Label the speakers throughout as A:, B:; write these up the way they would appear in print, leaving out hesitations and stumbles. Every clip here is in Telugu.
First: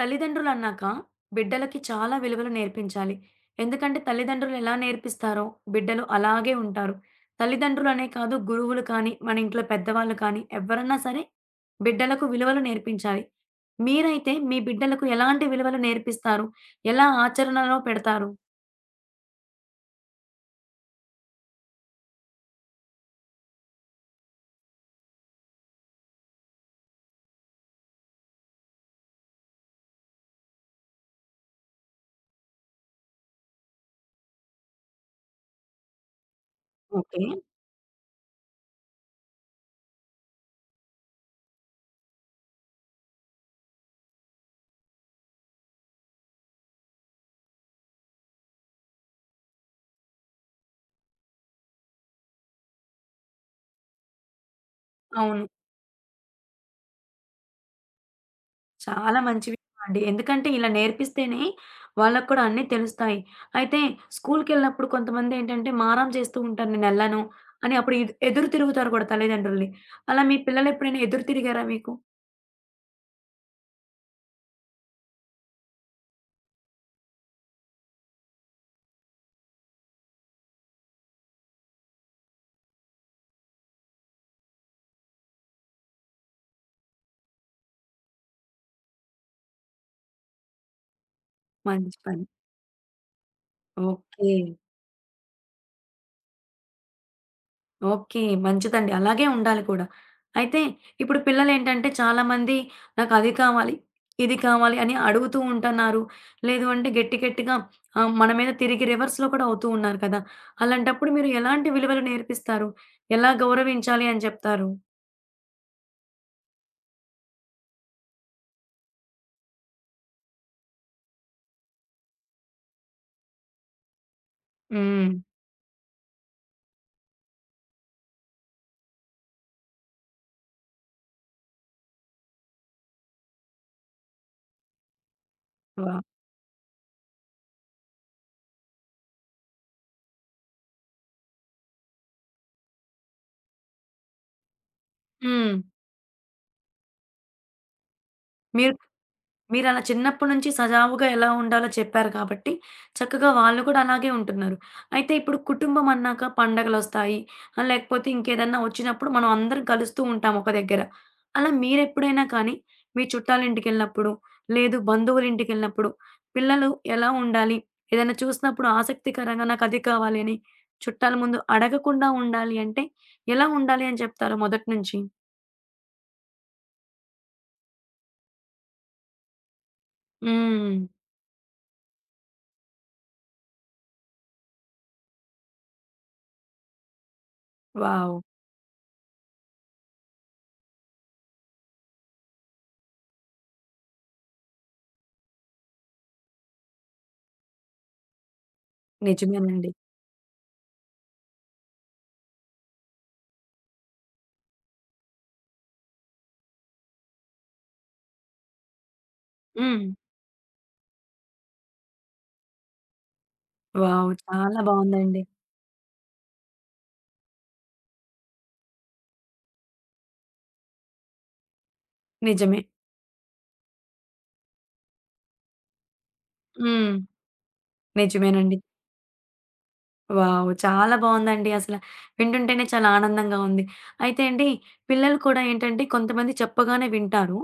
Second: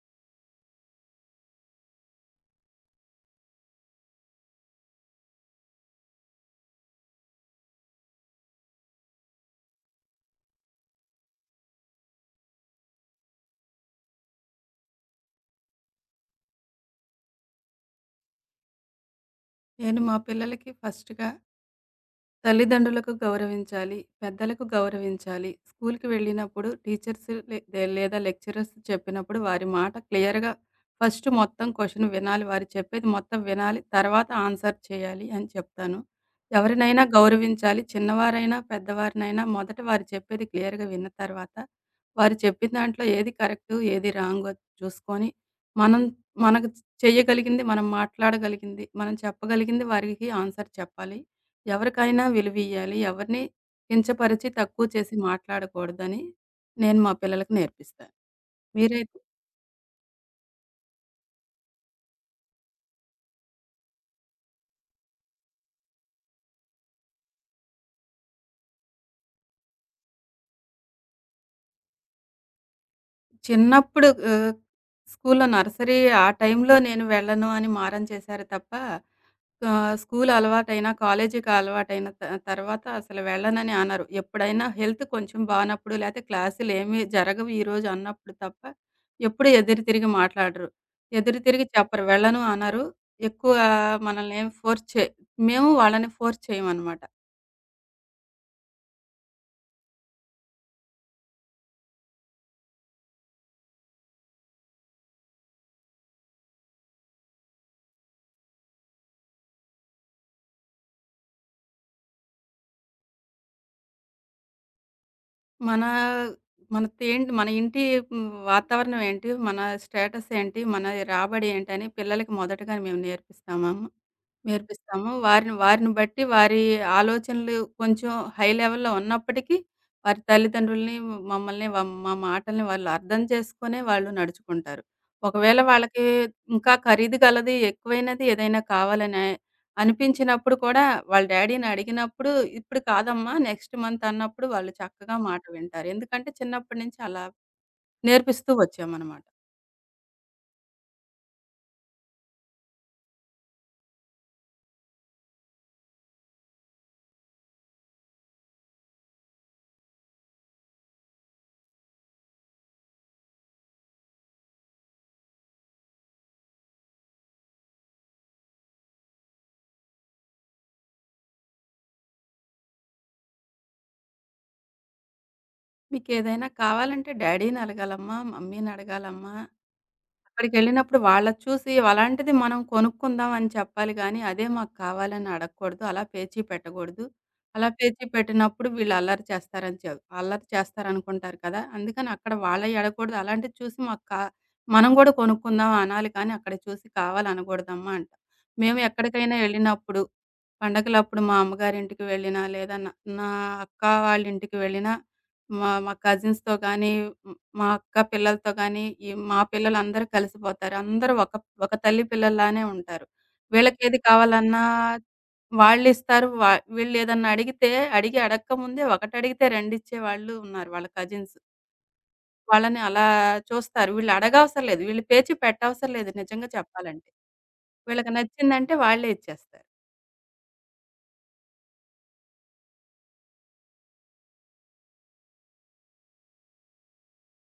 A: తల్లిదండ్రులన్నాక బిడ్డలకి చాలా విలువలు నేర్పించాలి. ఎందుకంటే తల్లిదండ్రులెలా నేర్పిస్తారో బిడ్డలు అలాగే ఉంటారు. తల్లిదండ్రులనే కాదు గురువులు కానీ, మన ఇంట్లో పెద్దవాళ్ళు కానీ ఎవ్వరన్నా సరే బిడ్డలకు విలువలు నేర్పించాలి. మీరైతే మీ బిడ్డలకు ఎలాంటి విలువలు నేర్పిస్తారు? ఎలా ఆచరణలో పెడతారు?
B: నేను మా పిల్లలకి ఫస్ట్‌గా తల్లిదండ్రులకు గౌరవించాలి. పెద్దలకు గౌరవించాలి. స్కూల్‌కి వెళ్ళినప్పుడు టీచర్స్ లే లే లేదా లెక్చరర్స్ చెప్పినప్పుడు వారి మాట క్లియర్‌గా ఫస్ట్ మొత్తం క్వెషన్ వినాలి. వారు చెప్పేది మొత్తం వినాలి. తర్వాత ఆన్సర్ చేయాలి అని చెప్తాను. ఎవరినైనా
A: ఓకే.
B: గౌరవించాలి. చిన్నవారైనా, పెద్దవారినైనా మొదట వారు చెప్పేది క్లియర్‌గా విన్న తర్వాత వారు చెప్పిన దాంట్లో ఏది కరెక్టు, ఏది రాంగో చూసుకొని మనం మనకు చెయ్యగలిగింది, మనం మాట్లాడగలిగింది, మనం చెప్పగలిగింది వారికి ఆన్సర్ చెప్పాలి. ఎవరికైనా విలువియ్యాలి. ఎవరిని కించపరిచి, తక్కువ చేసి
A: అవును.
B: మాట్లాడకూడదని నేను మా పిల్లలకి నేర్పిస్తా.
A: చాలా
B: మీరైతే.
A: మంచి విషయం అండి. ఎందుకంటే ఇలా నేర్పిస్తేనే వాళ్ళకి కూడా అన్నీ తెలుస్తాయి. అయితే స్కూలుకెళ్ళినప్పుడు కొంతమందేంటంటే మారం చేస్తూ ఉంటారు. నేనెళ్ళను అని అప్పుడు ఎదురు తిరుగుతారు కూడా తల్లిదండ్రుల్ని. అలా మీ పిల్లలెప్పుడైనా ఎదురు తిరిగారా మీకు?
B: చిన్నప్పుడు స్కూల్లో నర్సరీ ఆ టైంలో నేను వెళ్ళను అని మారం చేశారు తప్ప, స్కూల్ అలవాటైనా, కాలేజీకి అలవాటైన తర్వాత అసలు వెళ్ళనని అనరు. ఎప్పుడైనా హెల్త్ కొంచెం బానప్పుడు, లేతే క్లాసులేమీ జరగవు ఈరోజు అన్నప్పుడు తప్ప, ఎప్పుడూ ఎదురు తిరిగి మాట్లాడరు. ఎదురు తిరిగి
A: మంచి
B: చెప్పరు.
A: పని.
B: వెళ్ళను అనరు. ఎక్కువ
A: ఓకే.
B: మనల్నేమి ఫోర్స్ చే మేము వాళ్ళని ఫోర్స్ చేయమనమాట.
A: ఓకే. మంచిదండి. అలాగే ఉండాలి కూడా. అయితే ఇప్పుడు పిల్లలేంటంటే చాలామంది నాకది కావాలి, ఇది కావాలి అని అడుగుతూ ఉంటన్నారు. లేదు అంటే గట్టి గట్టిగా మన మీద తిరిగి రివర్స్‌లో కూడా అవుతూ ఉన్నారు కదా! అలాంటప్పుడు మీరు ఎలాంటి విలువలు నేర్పిస్తారు? ఎలా గౌరవించాలి అని చెప్తారు?
B: మన మనదేంటి, మన ఇంటి వాతావరణం ఏంటి, మన స్టేటస్ ఏంటి, మన రాబడి ఏంటని పిల్లలకి మొదటగా మేము నేర్పిస్తామమ్మ.
A: హ్మ్.
B: నేర్పిస్తాము. వారిని వారిని బట్టి వారి ఆలోచనలు కొంచెం హై లెవెల్‌లో ఉన్నప్పటికీ, వారి తల్లిదండ్రులని, మమ్మల్ని, మా మాటల్ని వాళ్ళు అర్థం చేసుకునే వాళ్ళు నడుచుకుంటారు. ఒకవేళ
A: వావ్!
B: వాళ్ళకి ఇంకా ఖరీదు గలది, ఎక్కువైనది ఏదైనా కావాలనే అనిపించినప్పుడు కూడా వాళ్ళ డ్యాడీని అడిగినప్పుడు, "ఇప్పుడు కాదమ్మా, నెక్స్ట్ మంత్" అన్నప్పుడు వాళ్ళు చక్కగా మాట
A: హ్మ్.
B: వింటారు. ఎందుకంటే చిన్నప్పటి నుంచి అలా నేర్పిస్తూ
A: మీరు
B: వచ్చామనమాట.
A: మీరలా చిన్నప్పటి నుంచి సజావుగా ఎలా ఉండాలో చెప్పారు కాబట్టి, చక్కగా వాళ్ళు కూడా అలాగే ఉంటున్నారు. అయితే ఇప్పుడు కుటుంబం అన్నాక పండగలొస్తాయి, లేకపోతే ఇంకేదన్నా వచ్చినప్పుడు మనం అందరం కలుస్తూ ఉంటాం ఒక దగ్గర. అలా మీరెప్పుడైనా కానీ మీ చుట్టాలింటికెళ్ళినప్పుడు, లేదు బంధువులింటికెళ్ళినప్పుడు పిల్లలు ఎలా ఉండాలి? ఏదైనా చూసినప్పుడు ఆసక్తికరంగా నాకది కావాలి అని చుట్టాల ముందు అడగకుండా ఉండాలి అంటే ఎలా ఉండాలి అని చెప్తారు మొదటి నుంచి?
B: "మీకేదైనా కావాలంటే డ్యాడీని అడగాలమ్మా, మమ్మీని అడగాలమ్మా."
A: హ్మ్.
B: అక్కడికెళ్ళినప్పుడు వాళ్ళది చూసి అలాంటిది మనం కొనుక్కుందాం అని చెప్పాలి గానీ, అదే మాకు కావాలని అడగకూడదు. అలా పేచీ పెట్టకూడదు. అలా పేచీ
A: వావ్!
B: పెట్టినప్పుడు వీళ్ళు అల్లరి చేస్తారని అల్లరి చేస్తారనుకుంటారు కదా! అందుకని అక్కడ వాళ్ళయి అడగకూడదు. అలాంటిది చూసి మాకు మనం గూడా కొనుక్కుందాం అనాలి కానీ, అక్కడ చూసి కావాలనకూడదమ్మా అంటాం. మేము ఎక్కడికైనా
A: నిజమేనండి.
B: ఎళ్ళినప్పుడు, పండగలప్పుడు మా అమ్మగారింటికి వెళ్ళినా, లేదా నా నా అక్క వాళ్ళ ఇంటికి వెళ్ళినా, మా మా కజిన్స్‌తో గానీ, మా అక్క పిల్లలతో గానీ, ఈ మా
A: హ్మ్.
B: పిల్లలందరూ కలిసిపోతారు. అందరూ ఒక ఒక తల్లి పిల్లల్లానే ఉంటారు. వీళ్ళకేది
A: వావ్! చాలా
B: కావాలన్నా
A: బావుందండి.
B: వాళ్ళిస్తారు. వీళ్ళేదన్నా అడిగితే, అడిగి అడక్క ముందే ఒకటడిగితే రెండిచ్చేవాళ్ళు ఉన్నారు వాళ్ళ కజిన్స్.
A: నిజమే.
B: వాళ్ళని అలా చూస్తారు. వీళ్ళు అడగవసరం లేదు. వీళ్ళు పేచి పెట్టవసరం లేదు నిజంగా
A: హ్మ్.
B: చెప్పాలంటే. వీళ్ళకి
A: నిజమేనండి.
B: నచ్చిందంటే వాళ్ళే ఇచ్చేస్తారు.
A: వావ్! చాలా బావుందండి అసల. వింటుంటేనే చాలా ఆనందంగా ఉంది. అయితే అండి, పిల్లలు కూడా ఏంటంటే కొంతమంది చెప్పగానే వింటారు.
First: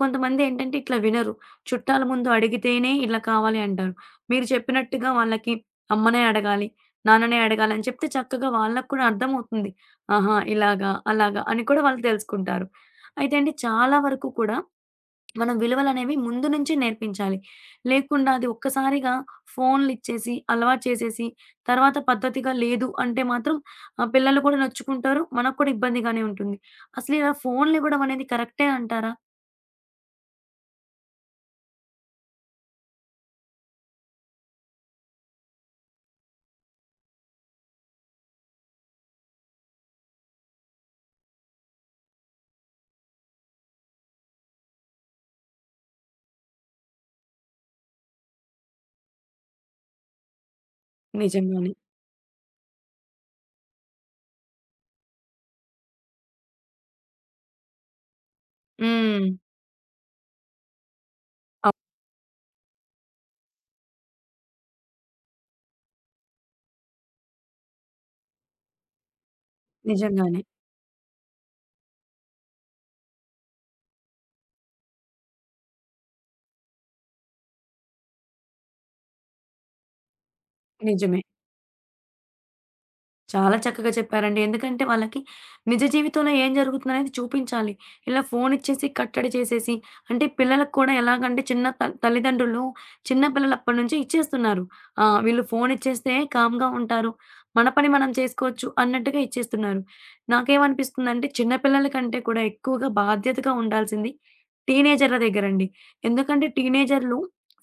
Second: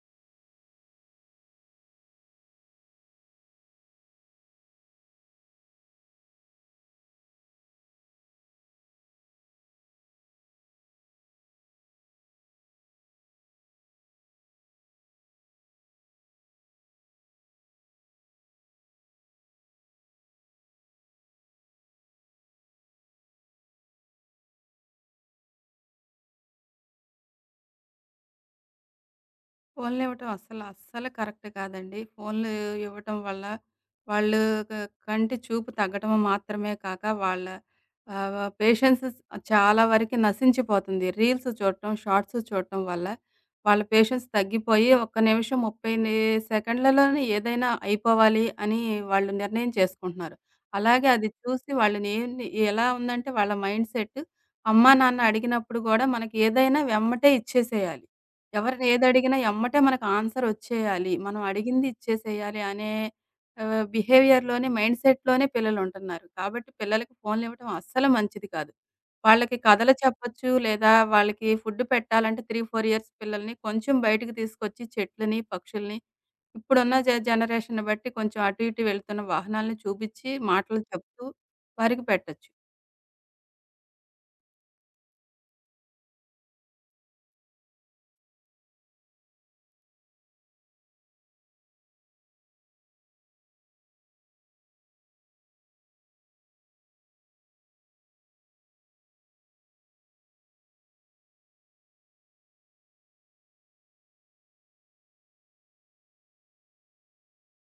A: కొంతమంది ఏంటంటే ఇట్లా వినరు. చుట్టాల ముందు అడిగితేనే ఇలా కావాలి అంటారు. మీరు చెప్పినట్టుగా వాళ్ళకి అమ్మనే అడగాలి, నాన్ననే అడగాలి అని చెప్తే చక్కగా వాళ్ళకి కూడా అర్థమవుతుంది. ఆహా! ఇలాగా, అలాగా అని కూడా వాళ్ళు తెలుసుకుంటారు. అయితే అండి, చాలా వరకు కూడా మనం విలువలనేవి ముందు నుంచే నేర్పించాలి. లేకుండా అది ఒక్కసారిగా ఫోన్‌లిచ్చేసి, అలవాటు చేసేసి, తర్వాత పద్ధతిగా లేదు అంటే మాత్రం పిల్లలు కూడా నొచ్చుకుంటారు. మనకు కూడా ఇబ్బందిగానే ఉంటుంది. అసలు ఇలా ఫోన్‌లివ్వడం అనేది కరెక్టే అంటారా?
B: ఫోన్లు ఇవ్వటం అస్సలు, అస్సలు కరెక్ట్ కాదండి. ఫోన్లు ఇవ్వటం వల్ల వాళ్ళు క కంటి చూపు తగ్గటం మాత్రమే కాక, వాళ్ళ పేషెన్స్ చాలా వరకు నశించిపోతుంది. రీల్స్ చూడటం, షార్ట్స్ చూడటం వల్ల వాళ్ళ పేషెన్స్ తగ్గిపోయి, ఒక్క నిమిషం 30 సెకండ్లలోనే ఏదైనా అయిపోవాలి అని వాళ్ళు నిర్ణయం చేసుకుంటున్నారు. అలాగే అది చూసి
A: నిజంగానే.
B: వాళ్ళని ఏంది, ఎలా ఉందంటే వాళ్ళ మైండ్‌సెట్, అమ్మా, నాన్న అడిగినప్పుడు గూడా మనకి ఏదైనా వెమ్మటే ఇచ్చేసేయాలి. ఎవరిని
A: హ్మ్.
B: ఏదడిగినా ఎమ్మటే మనకు ఆన్సర్ వచ్చేయాలి. మనం
A: అవ్
B: అడిగింది ఇచ్చేసేయాలి అనే బిహేవియర్‌లోనే, మైండ్ సెట్‌లోనే పిల్లలుంటున్నారు. కాబట్టి పిల్లలకి ఫోన్‌లివ్వటం అస్సలు మంచిది కాదు. వాళ్ళకి కథలు
A: నిజంగానే.
B: చెప్పొచ్చు, లేదా వాళ్ళకి ఫుడ్ పెట్టాలంటే 3, 4 ఇయర్స్ పిల్లల్ని కొంచెం బయటకి తీసుకొచ్చి చెట్లని, పక్షుల్ని, ఇప్పుడున్న జనరేషన్‌ని బట్టి కొంచెం అటు ఇటు వెళ్తున్న వాహనాలను చూపిచ్చి మాటలు
A: నిజమే.
B: చెప్తూ వారికి పెట్టొచ్చు.
A: చాలా చక్కగా చెప్పారండి. ఎందుకంటే వాళ్ళకి నిజ జీవితంలో ఏం జరుగుతుందనేది చూపించాలి. ఇలా ఫోన్ ఇచ్చేసి, కట్టడి చేసేసి అంటే పిల్లలకు కూడా ఎలాగంటే చిన్న తల్లిదండ్రులు చిన్న పిల్లలప్పటి నుంచి ఇచ్చేస్తున్నారు. ఆ! వీళ్ళు ఫోన్ ఇచ్చేస్తే కామ్‌గా ఉంటారు. మన పని మనం చేసుకోవచ్చు అన్నట్టుగా ఇచ్చేస్తున్నారు. నాకేమనిపిస్తుందంటే చిన్న పిల్లల కంటే కూడా ఎక్కువగా బాధ్యతగా ఉండాల్సింది టీనేజర్‌ల దగ్గరండి. ఎందుకంటే టీనేజర్‌లు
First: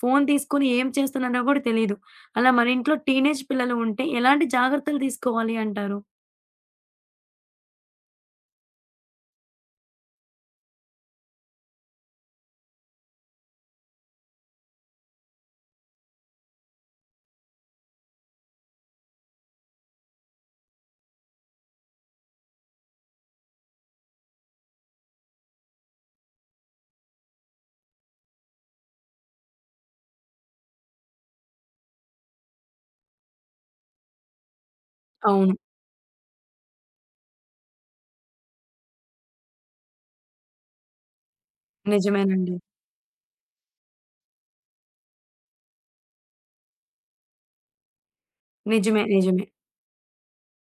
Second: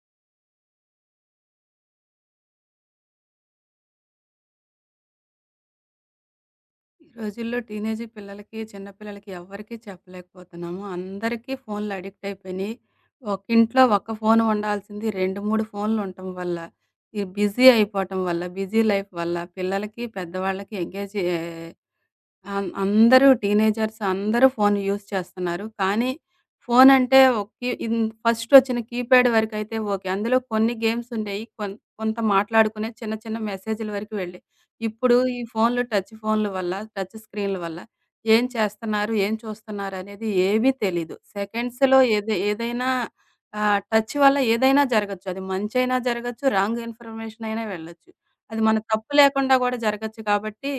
A: ఫోన్ తీసుకొని ఏం చేస్తున్నారో గూడా తెలీదు. అలా మన ఇంట్లో టీనేజ్ పిల్లలు ఉంటే ఎలాంటి జాగ్రత్తలు తీసుకోవాలి అంటారు?
B: ఈ రోజుల్లో టీనేజీ పిల్లలకి, చిన్న పిల్లలకి ఎవ్వరికీ చెప్పలేకపోతున్నాము. అందరికీ ఫోన్‌లు అడిక్ట్ అయిపోయినాయి. ఒకింట్లో ఒక్క ఫోను ఉండాల్సింది 2, 3 ఫోన్‌లు ఉండటం వల్ల, ఈ బిజీ అయిపోవటం వల్ల, బిజీ లైఫ్ వల్ల పిల్లలకి, పెద్దవాళ్ళకి ఎంగేజ్ ఏ అన్ అందరూ టీనేజర్స్ అందరూ ఫోన్ యూజ్ చేస్తున్నారు. కానీ, ఫోన్ అంటే ఒక కీ ఇన్, ఫస్టొచ్చిన కీప్యాడ్ వరకైతే ఓకే. అందులో కొన్ని గేమ్స్ ఉండేయి. కొంత మాట్లాడుకునే చిన్న చిన్న మెసేజుల వరకు వెళ్ళేయి. ఇప్పుడు ఈ
A: అవును.
B: ఫోన్లు, టచ్ ఫోన్ల వల్ల, టచ్ స్క్రీన్ల వల్ల ఏం చేస్తన్నారు, ఏం చూస్తున్నారనేది ఏమీ తెలీదు. సెకండ్స్‌లో
A: నిజమేనండి.
B: ఏదైనా టచ్ వల్ల ఏదైనా జరగొచ్చు. అది మంచైనా జరగొచ్చు, రాంగ్ ఇన్ఫర్మేషన్ అయినా వెళ్ళొచ్చు. అది మన
A: నిజమే.
B: తప్పు
A: నిజమే.
B: లేకుండా గూడా జరగొచ్చు కాబట్టి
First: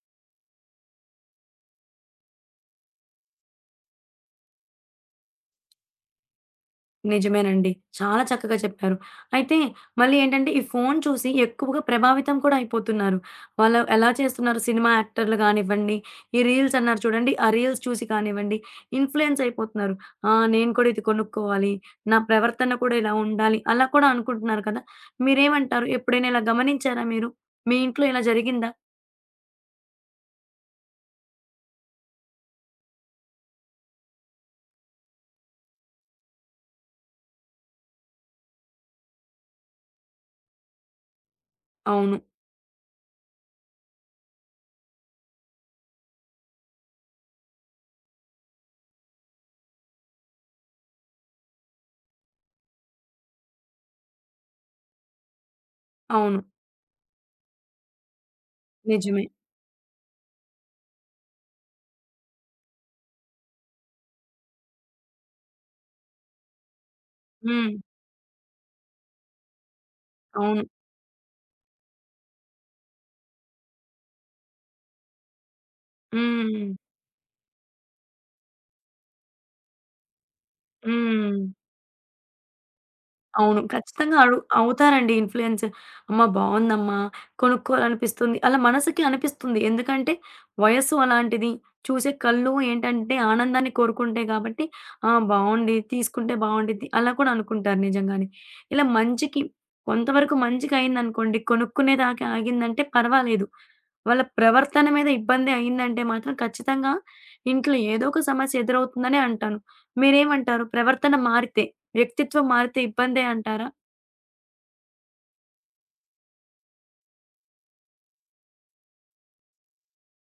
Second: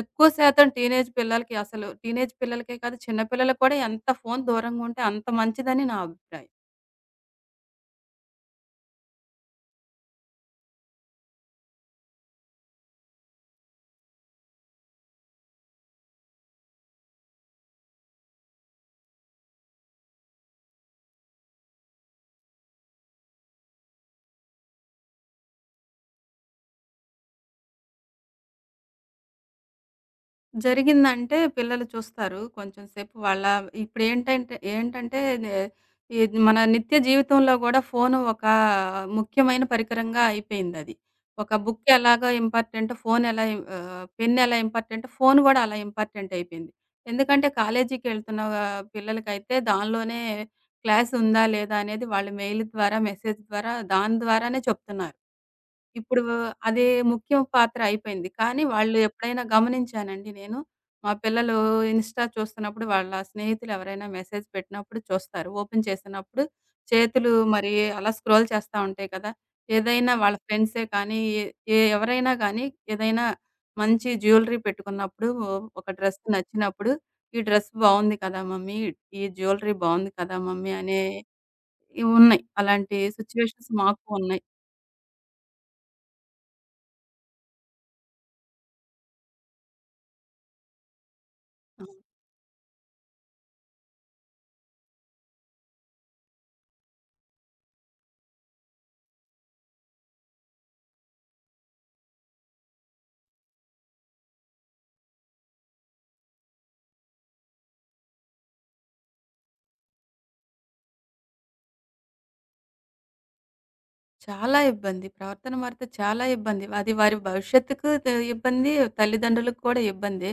B: ఎక్కువ శాతం టీనేజ్ పిల్లలకి, అసలు టీనేజ్ పిల్లలకే కాదు, చిన్న పిల్లలకి కూడా ఎంత ఫోను దూరంగుంటే అంత మంచిదని నా అభిప్రాయం.
A: నిజమేనండి. చాలా చక్కగా చెప్పారు. అయితే మళ్ళీ ఏంటంటే ఈ ఫోను చూసి ఎక్కువగా ప్రభావితం కూడా అయిపోతున్నారు. వాళ్ళు ఎలా చేస్తున్నారు సినిమా యాక్టర్‌లు గానివ్వండి, ఈ రీల్స్ అన్నారు చూడండి. ఆ రీల్స్ చూసి కానివ్వండి ఇన్‌ఫ్లూయెన్స్ అయిపోతున్నారు. ఆ! నేను కూడా ఇది కొనుక్కోవాలి. నా ప్రవర్తన కూడా ఇలా ఉండాలి. అలా కూడా అనుకుంటున్నారు కదా! మీరేమంటారు? ఎప్పుడైనా ఇలా గమనించారా మీరు? మీ ఇంట్లో ఇలా జరిగిందా?
B: జరిగిందంటే పిల్లలు చూస్తారు. కొంచెం సేపు వాళ్ళ ఇప్పుడేంటంటే ఏంటంటే ఏంటంటే నే ఇది మన నిత్య జీవితంలో గూడా ఫోను ఒక ముఖ్యమైన పరికరంగా అయిపోయిందది. ఒక బుక్
A: అవును.
B: ఎలాగా ఇంపార్టెంటో, ఫోన్ ఎలా పెన్ ఎలా ఇంపార్టెంటో ఫోన్ గూడా అలా ఇంపార్టెంట్ అయిపోయింది. ఎందుకంటే కాలేజీకెళ్తున్న పిల్లలకైతే దానిలోనే క్లాస్ ఉందా లేదా అనేది వాళ్ళు మెయిల్ ద్వారా, మెసేజ్ ద్వారా, దాని ద్వారానే చెప్తున్నారు. ఇప్పుడు
A: అవును.
B: అదే ముఖ్య పాత్ర అయిపోయింది. కానీ వాళ్ళు
A: నిజమే.
B: ఎప్పుడైనా గమనించానండి నేను. మా పిల్లలు ఇన్‌స్టా చూస్తున్నప్పుడు వాళ్ళ స్నేహితులు ఎవరైనా మెసేజ్ పెట్టినప్పుడు చూస్తారు. ఓపెన్ చేసినప్పుడు చేతులు మరి
A: హ్మ్.
B: అలా స్క్రోల్ చేస్తా ఉంటాయి కదా! ఏదైనా వాళ్ళ
A: అవును.
B: ఫ్రెండ్సే కానీ, ఏ ఏ ఎవరైనా కానీ ఏదైనా మంచి జ్యువెలరీ పెట్టుకున్నప్పుడు, ఒక డ్రెస్
A: హ్మ్.
B: నచ్చినప్పుడు, "ఈ డ్రెస్ బావుంది కదా మమ్మీ! ఈ జ్యువెలరీ బావుంది కదా మమ్మీ!" అనే
A: హ్మ్.
B: ఇవున్నాయి. అలాంటి
A: అవును.
B: సిట్యుయేషన్స్ మాకు
A: ఖచ్చితంగా
B: ఉన్నాయి.
A: అవుతారండి ఇన్‌ఫ్లూయెన్స్. అమ్మ! బావుందమ్మా! కొనుక్కోవాలనిపిస్తుంది. అలా మనసుకి అనిపిస్తుంది. ఎందుకంటే వయస్సు అలాంటిది.
B: ఆ!
A: చూసే కళ్ళు ఏంటంటే ఆనందాన్ని కోరుకుంటాయి కాబట్టి, ఆ! బావుంది. తీసుకుంటే బావుండిద్ది. అలా కూడా అనుకుంటారు నిజంగానే. ఇలా మంచికి కొంతవరకు మంచికయిందనుకోండి. కొనుక్కునే దాకా ఆగిందంటే పర్వాలేదు. వాళ్ళ ప్రవర్తన మీద ఇబ్బంది అయిందంటే మాత్రం ఖచ్చితంగా ఇంట్లో ఏదో ఒక సమస్య ఎదురవుతుందనే అంటాను. మీరేమంటారు ప్రవర్తన మారితే? వ్యక్తిత్వం మారితే ఇబ్బందే అంటారా?
B: చాలా ఇబ్బంది. ప్రవర్తన మారితే చాలా ఇబ్బంది. అది వారి భవిష్యత్తుకు ఇబ్బంది, తల్లిదండ్రులకు కూడా ఇబ్బందే.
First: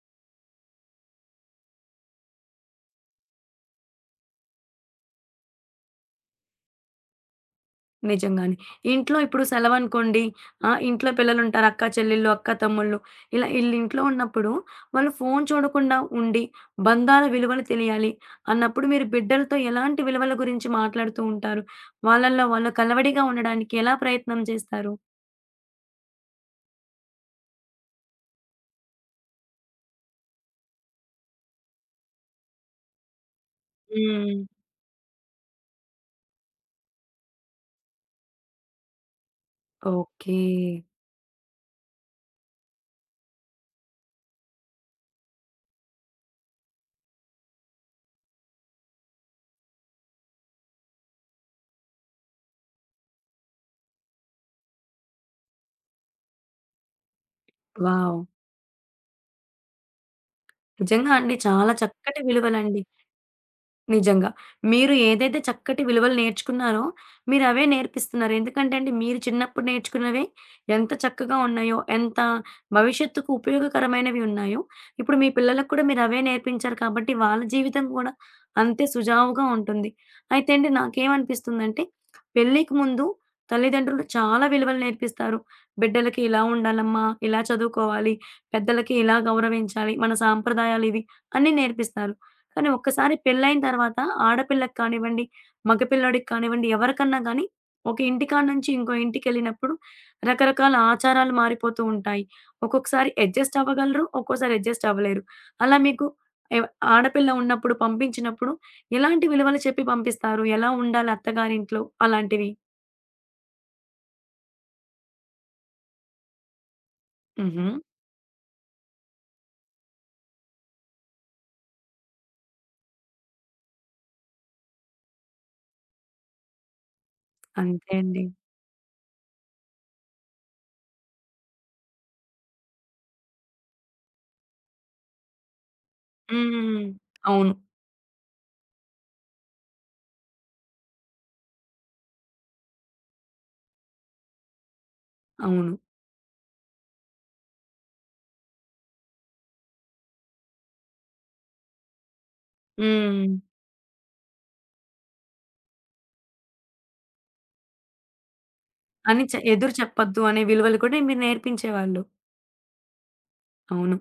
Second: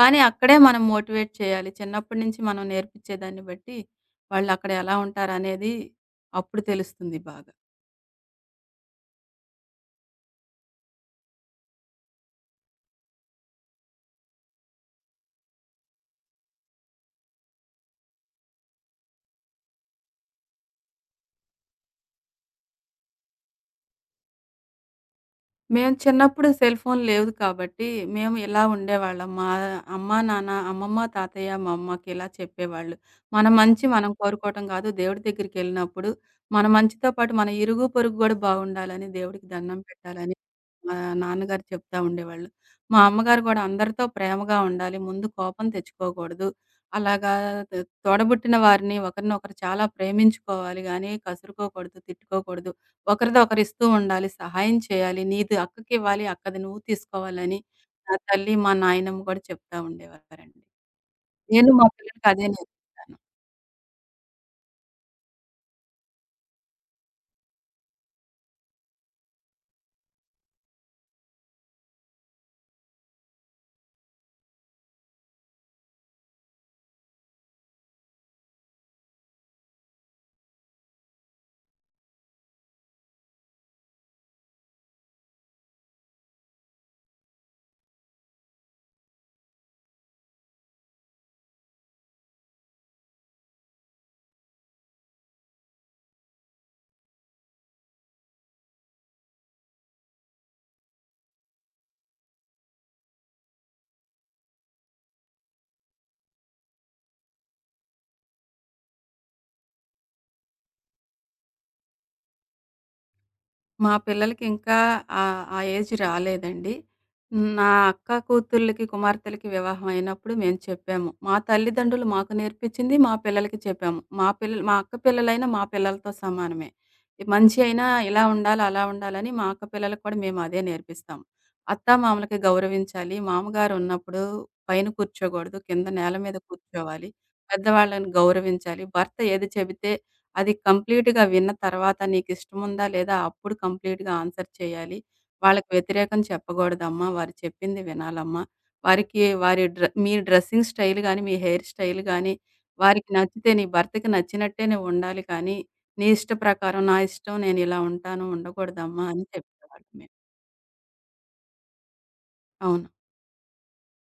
B: కానీ అక్కడే మనం మోటివేట్ చేయాలి. చిన్నప్పటి నుంచి మనం నేర్పించే దాన్ని బట్టి వాళ్ళక్కడ ఎలా ఉంటారనేది అప్పుడు తెలుస్తుంది బాగా.
A: నిజంగానే. ఇంట్లో ఇప్పుడు సెలవనుకోండి, ఇంట్లో పిల్లలుంటారు. అక్క చెల్లెళ్ళు, అక్క తమ్ముళ్ళు ఇలా ఈళ్ళింట్లో ఉన్నప్పుడు వాళ్ళు ఫోను చూడకుండా ఉండి, బంధాల విలువలు తెలియాలి అన్నప్పుడు మీరు బిడ్డలతో ఎలాంటి విలువల గురించి మాట్లాడుతూ ఉంటారు? వాళ్ళలో వాళ్ళు కలవడిగా ఉండడానికి ఎలా ప్రయత్నం చేస్తారు?
B: మేము చిన్నప్పుడు సెల్ ఫోన్ లేదు కాబట్టి మేము ఇలా ఉండేవాళ్ళం. మా అమ్మా, నాన్న, అమ్మమ్మ, తాతయ్య, మా అమ్మకి ఇలా చెప్పేవాళ్ళు. మన మంచి మనం
A: హ్మ్.
B: కోరుకోవటం కాదు. దేవుడి దగ్గరికెళ్ళినప్పుడు మన మంచితో పాటు మన ఇరుగు పొరుగు కూడా బాగుండాలని దేవుడికి దండం పెట్టాలని
A: ఓకే.
B: మా నాన్నగారు చెప్తా ఉండేవాళ్ళు. మా అమ్మగారు గూడా అందరితో ప్రేమగా ఉండాలి, ముందు కోపం తెచ్చుకోకూడదు, అలాగా త్ తోడబుట్టిన వారిని ఒకరినొకరు చాలా ప్రేమించుకోవాలి గానీ, కసురుకోకూడదు, తిట్టుకోకూడదు. ఒకరిది ఒకరిస్తూ ఉండాలి, సహాయం చేయాలి. నీది అక్కకివ్వాలి, అక్కది నువ్వు తీసుకోవాలని నా
A: వావ్!
B: తల్లి, మా నాయనమ్మ గూడా చెప్తా ఉండేవారండి.
A: నిజంగా అండి.
B: నేను
A: చాలా
B: మా
A: చక్కటి
B: పిల్లలకి అదే
A: విలువలండి.
B: నేర్పించాను.
A: నిజంగా. మీరు ఏదైతే చక్కటి విలువలు నేర్చుకున్నారో, మీరవే నేర్పిస్తున్నారు. ఎందుకంటే అండి, మీరు చిన్నప్పుడు నేర్చుకున్నవే ఎంత చక్కగా ఉన్నాయో, ఎంత భవిష్యత్తుకు ఉపయోగకరమైనవి ఉన్నాయో, ఇప్పుడు మీ పిల్లలకు కూడా మీరవే నేర్పించారు కాబట్టి, వాళ్ళ జీవితం కూడా అంతే సుజావుగా ఉంటుంది. అయితే అండి, నాకేమనిపిస్తుందంటే, పెళ్ళికి ముందు తల్లిదండ్రులు చాలా విలువలు నేర్పిస్తారు. బిడ్డలకి ఇలా ఉండాలమ్మా, ఇలా చదువుకోవాలి, పెద్దలకి ఇలా గౌరవించాలి, మన సాంప్రదాయాలివి అన్నీ నేర్పిస్తారు. కానీ ఒక్కసారి పెళ్ళైన తర్వాత ఆడపిల్లకి కానివ్వండి, మగ పిల్లోడికి కానివ్వండి, ఎవరికన్నా గానీ ఒక ఇంటికాడ నుంచి ఇంకో ఇంటికెళ్ళినప్పుడు రకరకాల ఆచారాలు మారిపోతూ ఉంటాయి. ఒక్కొక్కసారి అడ్జస్ట్ అవ్వగలరు. ఒక్కోసారి అడ్జస్ట్ అవ్వలేరు. అలా మీకు ఎవ్ ఆడపిల్ల ఉన్నప్పుడు పంపించినప్పుడు ఎలాంటి విలువలు చెప్పి పంపిస్తారు? ఎలా ఉండాలి అత్తగారింట్లో అలాంటివి?
B: మా పిల్లలకింకా ఆ ఆ ఏజ్ రాలేదండి.
A: హుహు.
B: నా అక్క కూతుర్లకి, కుమార్తెలకి వివాహం అయినప్పుడు మేము చెప్పాము. మా తల్లిదండ్రులు మాకు నేర్పించింది మా పిల్లలకి చెప్పాము. మా పిల్లలు, మా అక్క పిల్లలైనా మా పిల్లలతో సమానమే. ఈ మంచి అయినా
A: అంతే
B: ఇలా
A: అండి.
B: ఉండాలి, అలా ఉండాలని మా అక్క పిల్లలకి కూడా మేము అదే నేర్పిస్తాం. అత్తామామలకి గౌరవించాలి. మామగారు ఉన్నప్పుడు పైన కూర్చోకూడదు. కింద నేల మీద
A: హ్మ్.
B: కూర్చోవాలి.
A: అవును.
B: పెద్దవాళ్ళని గౌరవించాలి. భర్త ఏది చెబితే అది కంప్లీట్‌గా విన్న తర్వాత నీకిష్టముందా లేదా అప్పుడు కంప్లీట్‌గా ఆన్సర్ చేయాలి. వాళ్ళకి
A: అవును.
B: వ్యతిరేకం చెప్పగూడదమ్మా! వారు చెప్పింది వినాలమ్మా! వారికి వారి మీ డ్రెస్సింగ్ స్టైల్ గాని, మీ హెయిర్ స్టైల్ గాని వారికి
A: హ్మ్.
B: నచ్చితే, నీ భర్తకి నచ్చినట్టే నువ్వుండాలి కానీ, నీ ఇష్ట ప్రకారం నా ఇష్టం నేనిలా ఉంటాను ఉండకూడదమ్మా!
A: అని
B: అని
A: చె ఎదురు
B: చెప్పేవాళ్ళం మేము.
A: చెప్పొద్దు అనే విలువలు కూడా మీరు నేర్పించేవాళ్ళు.
B: అవును.
A: అవును.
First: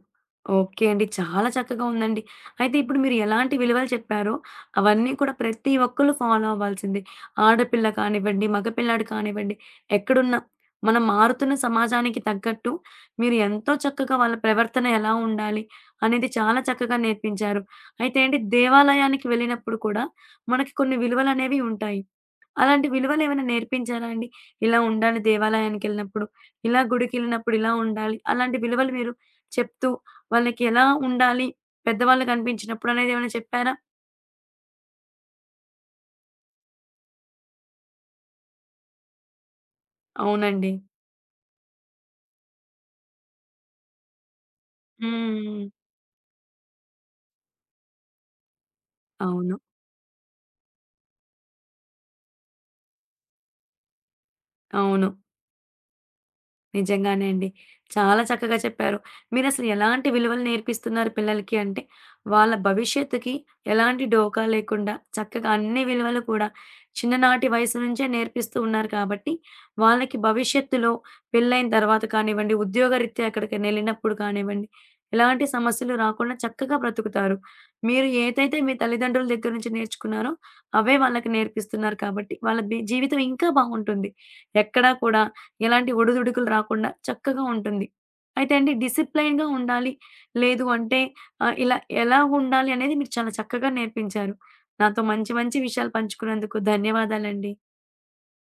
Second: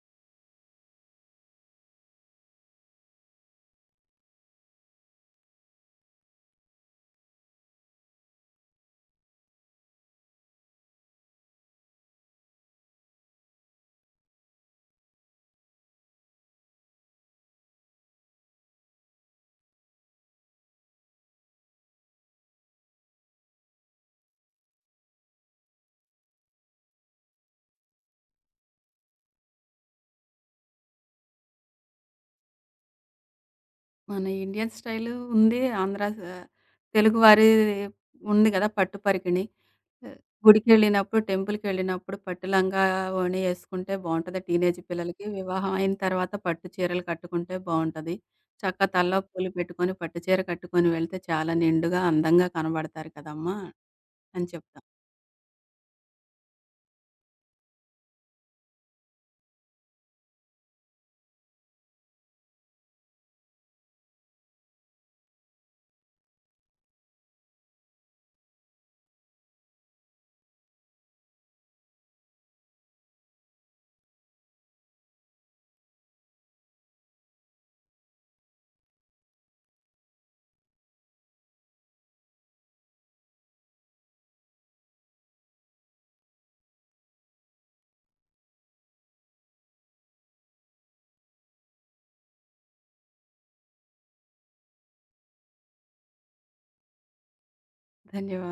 A: ఓకే అండి. చాలా చక్కగా ఉందండి. అయితే ఇప్పుడు మీరు ఎలాంటి విలువలు చెప్పారో, అవన్నీ కూడా ప్రతి ఒక్కళ్ళు ఫాలో అవ్వాల్సిందే. ఆడపిల్ల కానివ్వండి, మగపిల్లాడు కానివ్వండి, ఎక్కడున్నా మనం మారుతున్న సమాజానికి తగ్గట్టు మీరు ఎంతో చక్కగా వాళ్ళ ప్రవర్తన ఎలా ఉండాలి అనేది చాలా చక్కగా నేర్పించారు. అయితే అండి, దేవాలయానికి వెళ్ళినప్పుడు కూడా మనకి కొన్ని విలువలనేవి ఉంటాయి. అలాంటి విలువలేమైనా నేర్పించారా అండి? ఇలా ఉండాలి దేవాలయానికెళ్ళినప్పుడు, ఇలా గుడికెళ్ళినప్పుడు ఇలా ఉండాలి. అలాంటి విలువలు మీరు చెప్తూ వాళ్ళకి ఎలా ఉండాలి పెద్దవాళ్ళు కనిపించినప్పుడు అనేది ఏమైనా చెప్పారా?
B: మన ఇండియన్ స్టైలు ఉంది. ఆంధ్ర స తెలుగువారి ఉంది గదా! పట్టు పరికిణి. ఆహ్,
A: అవునండి.
B: గుడికెళ్ళినప్పుడు, టెంపుల్‌కెళ్ళినప్పుడు పట్టు లంగా ఓణి యేసుకుంటే బావుంటది. టీనేజ్ పిల్లలకి
A: హ్మ్.
B: వివాహం అయిన తర్వాత పట్టు చీరలు కట్టుకుంటే బావుంటది. చక్క తలలో పూలు
A: అవును.
B: పెట్టుకొని, పట్టు చీర కట్టుకొని వెళ్తే చాలా నిండుగా, అందంగా కనబడతారు కదమ్మా! అని చెప్తాం.
A: అవును. నిజంగానే అండి. చాలా చక్కగా చెప్పారు. మీరసలు ఎలాంటి విలువలు నేర్పిస్తున్నారు పిల్లలకి అంటే, వాళ్ళ భవిష్యత్తుకి ఎలాంటి డోకా లేకుండా చక్కగా అన్ని విలువలు కూడా చిన్ననాటి వయసు నుంచే నేర్పిస్తూ ఉన్నారు కాబట్టి, వాళ్ళకి భవిష్యత్తులో పెళ్ళైన తర్వాత కానివ్వండి, ఉద్యోగరీత్యా ఎక్కడికైనా ఎళ్ళినప్పుడు కానివ్వండి, ఎలాంటి సమస్యలు రాకుండా చక్కగా బ్రతుకుతారు. మీరు ఏదైతే మీ తల్లిదండ్రుల దగ్గర నుంచి నేర్చుకున్నారో, అవే వాళ్ళకి నేర్పిస్తున్నారు కాబట్టి, వాళ్ళ జీవితం ఇంకా బాగుంటుంది. ఎక్కడా కూడా ఎలాంటి ఒడిదుడుకులు రాకుండా చక్కగా ఉంటుంది. అయితే అండి, డిసిప్లైన్‌గా ఉండాలి. లేదు అంటే ఇలా ఎలా ఉండాలి అనేది మీరు చాలా చక్కగా నేర్పించారు. నాతో మంచి మంచి విషయాలు పంచుకున్నందుకు ధన్యవాదాలండి.
B: ధన్యవాదాలు.